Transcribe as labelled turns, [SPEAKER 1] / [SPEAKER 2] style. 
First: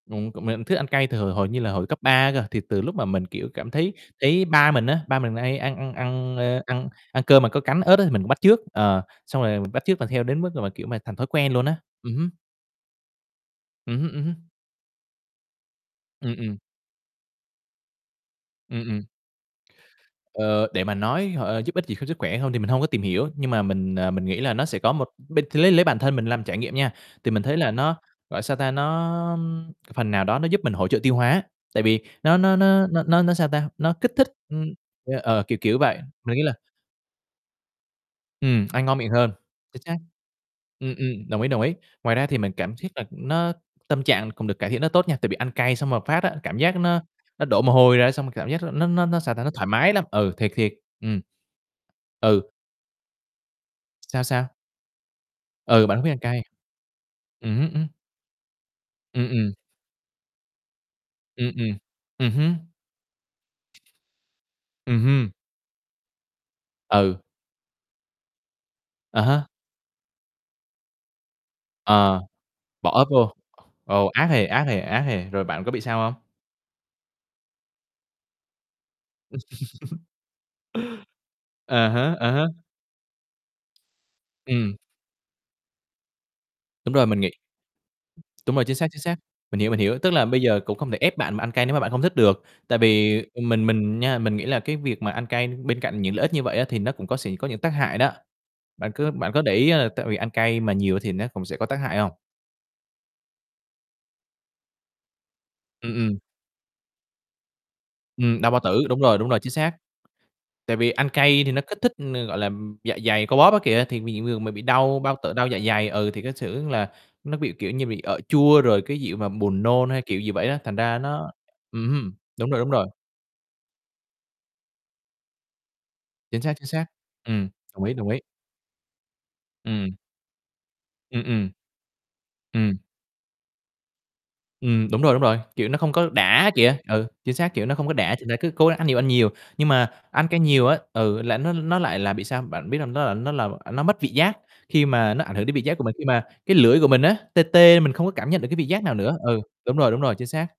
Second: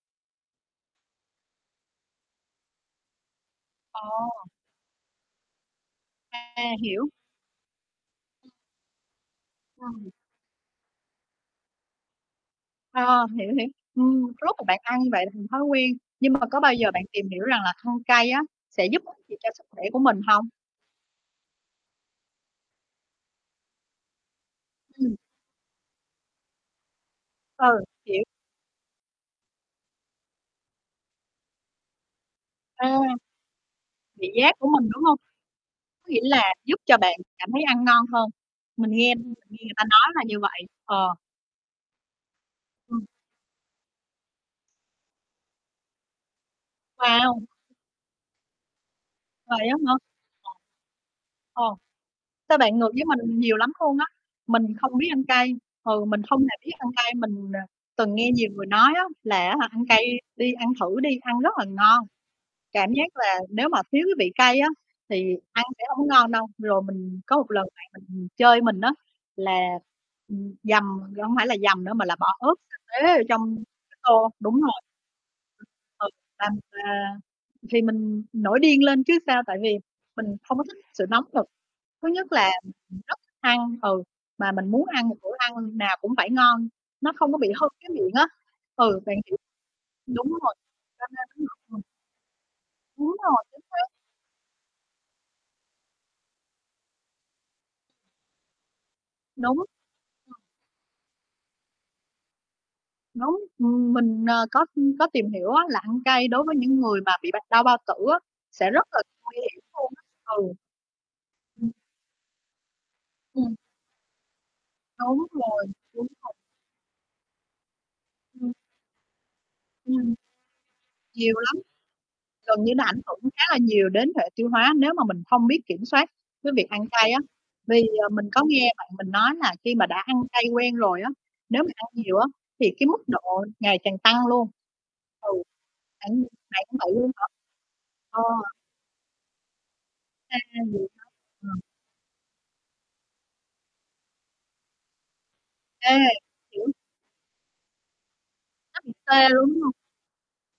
[SPEAKER 1] Ừm, cũng [unintelligible] thích ăn cay từ hồi hổi như là hồi cấp 3 cơ, thì từ lúc mà mình, kiểu, cảm thấy thấy
[SPEAKER 2] Ồ!
[SPEAKER 1] ba mình á, ba mình nà hay ăn ăn ăn, ơ,
[SPEAKER 2] À,
[SPEAKER 1] ăn
[SPEAKER 2] hiểu.
[SPEAKER 1] ăn cơm mà có cắn ớt á, thì mình cũng bắt chước, ờ, xong rồi mình bắt chước và
[SPEAKER 2] [unintelligible]
[SPEAKER 1] theo đến mức mà, kiểu mà, thành thói quen luôn á, ừm hứm.
[SPEAKER 2] Ờ, hiểu, hiểu.
[SPEAKER 1] Ừm hứm, ừm
[SPEAKER 2] Ừm, cái
[SPEAKER 1] hứm.
[SPEAKER 2] lúc mà bạn ăn như vậy thành thói quen, nhưng
[SPEAKER 1] Ừm,
[SPEAKER 2] mà
[SPEAKER 1] ừm.
[SPEAKER 2] có bao giờ bạn tìm hiểu rằng là thôn cay á sẽ
[SPEAKER 1] Ừm,
[SPEAKER 2] giúp
[SPEAKER 1] ừm.
[SPEAKER 2] ích gì cho sức khỏe của mình hông?
[SPEAKER 1] Ờ, để mà nói h ơ, giúp ích gì cho sức khỏe hông, thì mình hông có tìm hiểu, nhưng mà mình, ờ, mình nghĩ là nó sẽ có một
[SPEAKER 2] Ừm.
[SPEAKER 1] b lấy lấy bản thân mình làm trải nghiệm nha, thì mình thấy
[SPEAKER 2] Ừ,
[SPEAKER 1] là nó,
[SPEAKER 2] hiểu.
[SPEAKER 1] gọi sao ta, nó, ưm, c phần nào đó nó giúp mình hỗ trợ tiêu hóa, tại vì nó nó nó
[SPEAKER 2] À!
[SPEAKER 1] nó nó nó sao ta, nó kích
[SPEAKER 2] Vị
[SPEAKER 1] thích
[SPEAKER 2] giác của
[SPEAKER 1] ừm,
[SPEAKER 2] mình, đúng
[SPEAKER 1] ê,
[SPEAKER 2] hông?
[SPEAKER 1] ờ, kiểu, kiểu vậy,
[SPEAKER 2] Có nghĩa
[SPEAKER 1] mình nghĩ
[SPEAKER 2] là
[SPEAKER 1] là
[SPEAKER 2] giúp cho bạn cảm thấy ăn ngon hơn,
[SPEAKER 1] Ừm, ăn
[SPEAKER 2] mình
[SPEAKER 1] ngon miệng
[SPEAKER 2] nghe
[SPEAKER 1] hơn,
[SPEAKER 2] mình nghe người
[SPEAKER 1] chính
[SPEAKER 2] ta
[SPEAKER 1] xác.
[SPEAKER 2] nói là như vậy,
[SPEAKER 1] Ừm,
[SPEAKER 2] ờ.
[SPEAKER 1] ừm, đồng ý, đồng ý. Ngoài ra thì mình cảm thiếc là
[SPEAKER 2] Ừm.
[SPEAKER 1] nó tâm trạng cũng được cải thiện rất tốt nha, tại vì ăn cay xong một phát á, cảm giác nó
[SPEAKER 2] Wow!
[SPEAKER 1] nó đổ mồ hôi ra, xong mà cảm giác nó nó nó nó sao ta, nó
[SPEAKER 2] Vậy
[SPEAKER 1] thoải
[SPEAKER 2] á hả?
[SPEAKER 1] mái lắm, ừ, thiệt, thiệt, ừm.
[SPEAKER 2] Ồ! Ồ,
[SPEAKER 1] Ừ.
[SPEAKER 2] sao bạn ngược với mình nhiều lắm luôn á,
[SPEAKER 1] Sao, sao?
[SPEAKER 2] mình không biết ăn cay,
[SPEAKER 1] Ừ, bạn hông
[SPEAKER 2] ừ,
[SPEAKER 1] biết ăn
[SPEAKER 2] mình không
[SPEAKER 1] cay.
[SPEAKER 2] hề biết ăn cay, mình,
[SPEAKER 1] Ừm
[SPEAKER 2] ờ,
[SPEAKER 1] hứm, ưm.
[SPEAKER 2] từng nghe nhiều người nói á
[SPEAKER 1] Ừm,
[SPEAKER 2] là,
[SPEAKER 1] ừm.
[SPEAKER 2] á hả, ăn cay đi ăn thử đi, ăn rất
[SPEAKER 1] Ừm,
[SPEAKER 2] là
[SPEAKER 1] ừm,
[SPEAKER 2] ngon,
[SPEAKER 1] ừm hứm.
[SPEAKER 2] cảm giác là nếu mà thiếu cái vị cay á
[SPEAKER 1] Ừm hưm.
[SPEAKER 2] thì ăn sẽ hông có ngon đâu. Rồi mình
[SPEAKER 1] Ừ.
[SPEAKER 2] có một lần bạn mình chơi mình á,
[SPEAKER 1] À há.
[SPEAKER 2] là, ừm, dằm chẳng phải là dằm nữa mà là
[SPEAKER 1] Ờ,
[SPEAKER 2] bỏ ớt sa
[SPEAKER 1] bỏ
[SPEAKER 2] tế ở
[SPEAKER 1] vô,
[SPEAKER 2] trong cái
[SPEAKER 1] ồ, ác
[SPEAKER 2] tô
[SPEAKER 1] hì,
[SPEAKER 2] đúng
[SPEAKER 1] ác hì,
[SPEAKER 2] rồi.
[SPEAKER 1] ác hì, rồi bạn có bị sao
[SPEAKER 2] Ừ,
[SPEAKER 1] hông?
[SPEAKER 2] làm, à thì mình nổi điên lên chứ sao, tại vì mình không có thích sự nóng nực,
[SPEAKER 1] À
[SPEAKER 2] thứ
[SPEAKER 1] há, à
[SPEAKER 2] nhất
[SPEAKER 1] há.
[SPEAKER 2] là rất thích ăn, ừ, mà mình
[SPEAKER 1] Ừm.
[SPEAKER 2] muốn ăn một bữa ăn nào cũng phải ngon,
[SPEAKER 1] Đúng rồi,
[SPEAKER 2] nó
[SPEAKER 1] mình nghĩ
[SPEAKER 2] không có bị hư cái miệng á.
[SPEAKER 1] đúng rồi, chính xác,
[SPEAKER 2] Ừ,
[SPEAKER 1] chính xác,
[SPEAKER 2] bạn hiểu
[SPEAKER 1] mình hiểu, mình hiểu. Tức là
[SPEAKER 2] đúng đúng
[SPEAKER 1] bây
[SPEAKER 2] rồi,
[SPEAKER 1] giờ cũng không thể ép
[SPEAKER 2] cho
[SPEAKER 1] bạn mà
[SPEAKER 2] nên
[SPEAKER 1] ăn
[SPEAKER 2] á
[SPEAKER 1] cay nếu
[SPEAKER 2] hả
[SPEAKER 1] mà
[SPEAKER 2] ừm.
[SPEAKER 1] bạn hông thích được, tại vì,
[SPEAKER 2] Đúng rồi,
[SPEAKER 1] ừm,
[SPEAKER 2] chính
[SPEAKER 1] mình
[SPEAKER 2] xác.
[SPEAKER 1] mình nha, mình nghĩ là cái việc mà ăn cay, bên cạnh những lợi ích như vậy á thì nó cũng có sẽ có những tác hại đó. Bạn có bạn có để
[SPEAKER 2] Đúng.
[SPEAKER 1] ý á là tại vì ăn
[SPEAKER 2] [unintelligible]
[SPEAKER 1] cay mà nhiều thì nó cũng sẽ có tác hại hông?
[SPEAKER 2] Đúng, ừm, mình, à, có, ưm, có tìm hiểu á là
[SPEAKER 1] Ừm,
[SPEAKER 2] ăn
[SPEAKER 1] ừm.
[SPEAKER 2] cay đối với những người mà bị bệnh đau bao tử á
[SPEAKER 1] Ừm, đau bao
[SPEAKER 2] sẽ
[SPEAKER 1] tử,
[SPEAKER 2] rất là
[SPEAKER 1] đúng rồi, đúng rồi,
[SPEAKER 2] nguy
[SPEAKER 1] chính
[SPEAKER 2] hiểm
[SPEAKER 1] xác.
[SPEAKER 2] luôn á. Ừ.
[SPEAKER 1] Tại vì ăn cay thì nó
[SPEAKER 2] Ừm.
[SPEAKER 1] kích thích, ờ, gọi là, ừm, dạ dày co bóp
[SPEAKER 2] Ừm.
[SPEAKER 1] á kìa, thì mì [unintelligible] người mà bị đau bao
[SPEAKER 2] Đúng
[SPEAKER 1] tử, đau dạ
[SPEAKER 2] rồi,
[SPEAKER 1] dày,
[SPEAKER 2] đúng
[SPEAKER 1] ừ, thì cái
[SPEAKER 2] rồi.
[SPEAKER 1] xu hướng là nó bị, kiểu như, bị ợ
[SPEAKER 2] Ừm.
[SPEAKER 1] chua, rồi cái gì mà buồn nôn hay
[SPEAKER 2] Ừm.
[SPEAKER 1] kiểu gì vậy đó, thành ra nó
[SPEAKER 2] Nhiều lắm,
[SPEAKER 1] ừm hưm, đúng rồi,
[SPEAKER 2] gần
[SPEAKER 1] đúng
[SPEAKER 2] như nó
[SPEAKER 1] rồi.
[SPEAKER 2] ảnh hưởng khá là nhiều đến hệ tiêu hóa nếu mà mình không biết kiểm soát
[SPEAKER 1] Chính
[SPEAKER 2] cái
[SPEAKER 1] xác, chính
[SPEAKER 2] việc ăn
[SPEAKER 1] xác.
[SPEAKER 2] cay á,
[SPEAKER 1] Ừm,
[SPEAKER 2] vì,
[SPEAKER 1] đồng ý,
[SPEAKER 2] ờ,
[SPEAKER 1] đồng ý.
[SPEAKER 2] mình có nghe bạn mình nói là khi mà
[SPEAKER 1] Ừm.
[SPEAKER 2] đã ăn cay quen rồi á,
[SPEAKER 1] Ừm, ừm.
[SPEAKER 2] nếu mà ăn nhiều á thì
[SPEAKER 1] Ừm.
[SPEAKER 2] cái mức độ ngày càng tăng luôn.
[SPEAKER 1] Ừm, đúng rồi, đúng
[SPEAKER 2] Ừ,
[SPEAKER 1] rồi, kiểu, nó không có
[SPEAKER 2] bạn
[SPEAKER 1] đã
[SPEAKER 2] bạn
[SPEAKER 1] kìa,
[SPEAKER 2] cũng bị
[SPEAKER 1] ừ,
[SPEAKER 2] luôn hả?
[SPEAKER 1] chính xác, kiểu, nó không có đã ch
[SPEAKER 2] Ờ.
[SPEAKER 1] nên cứ cố gắng ăn nhiều ăn nhiều. Nhưng mà ăn
[SPEAKER 2] À,
[SPEAKER 1] cay nhiều á,
[SPEAKER 2] vậy hả?
[SPEAKER 1] ừ, là nó
[SPEAKER 2] Ờ.
[SPEAKER 1] nó lại là bị sao, bạn biết hông? Nó là nó làm à, nó mất vị giác khi mà nó ảnh hưởng đến vị giác của
[SPEAKER 2] Ê,
[SPEAKER 1] mình, khi mà cái
[SPEAKER 2] hiểu.
[SPEAKER 1] lưỡi của mình á tê tê mình không có cảm nhận được cái vị
[SPEAKER 2] Nó
[SPEAKER 1] giác
[SPEAKER 2] bị
[SPEAKER 1] nào nữa,
[SPEAKER 2] tê
[SPEAKER 1] ừ,
[SPEAKER 2] luôn, đúng hông?
[SPEAKER 1] đúng rồi, đúng rồi, chính xác.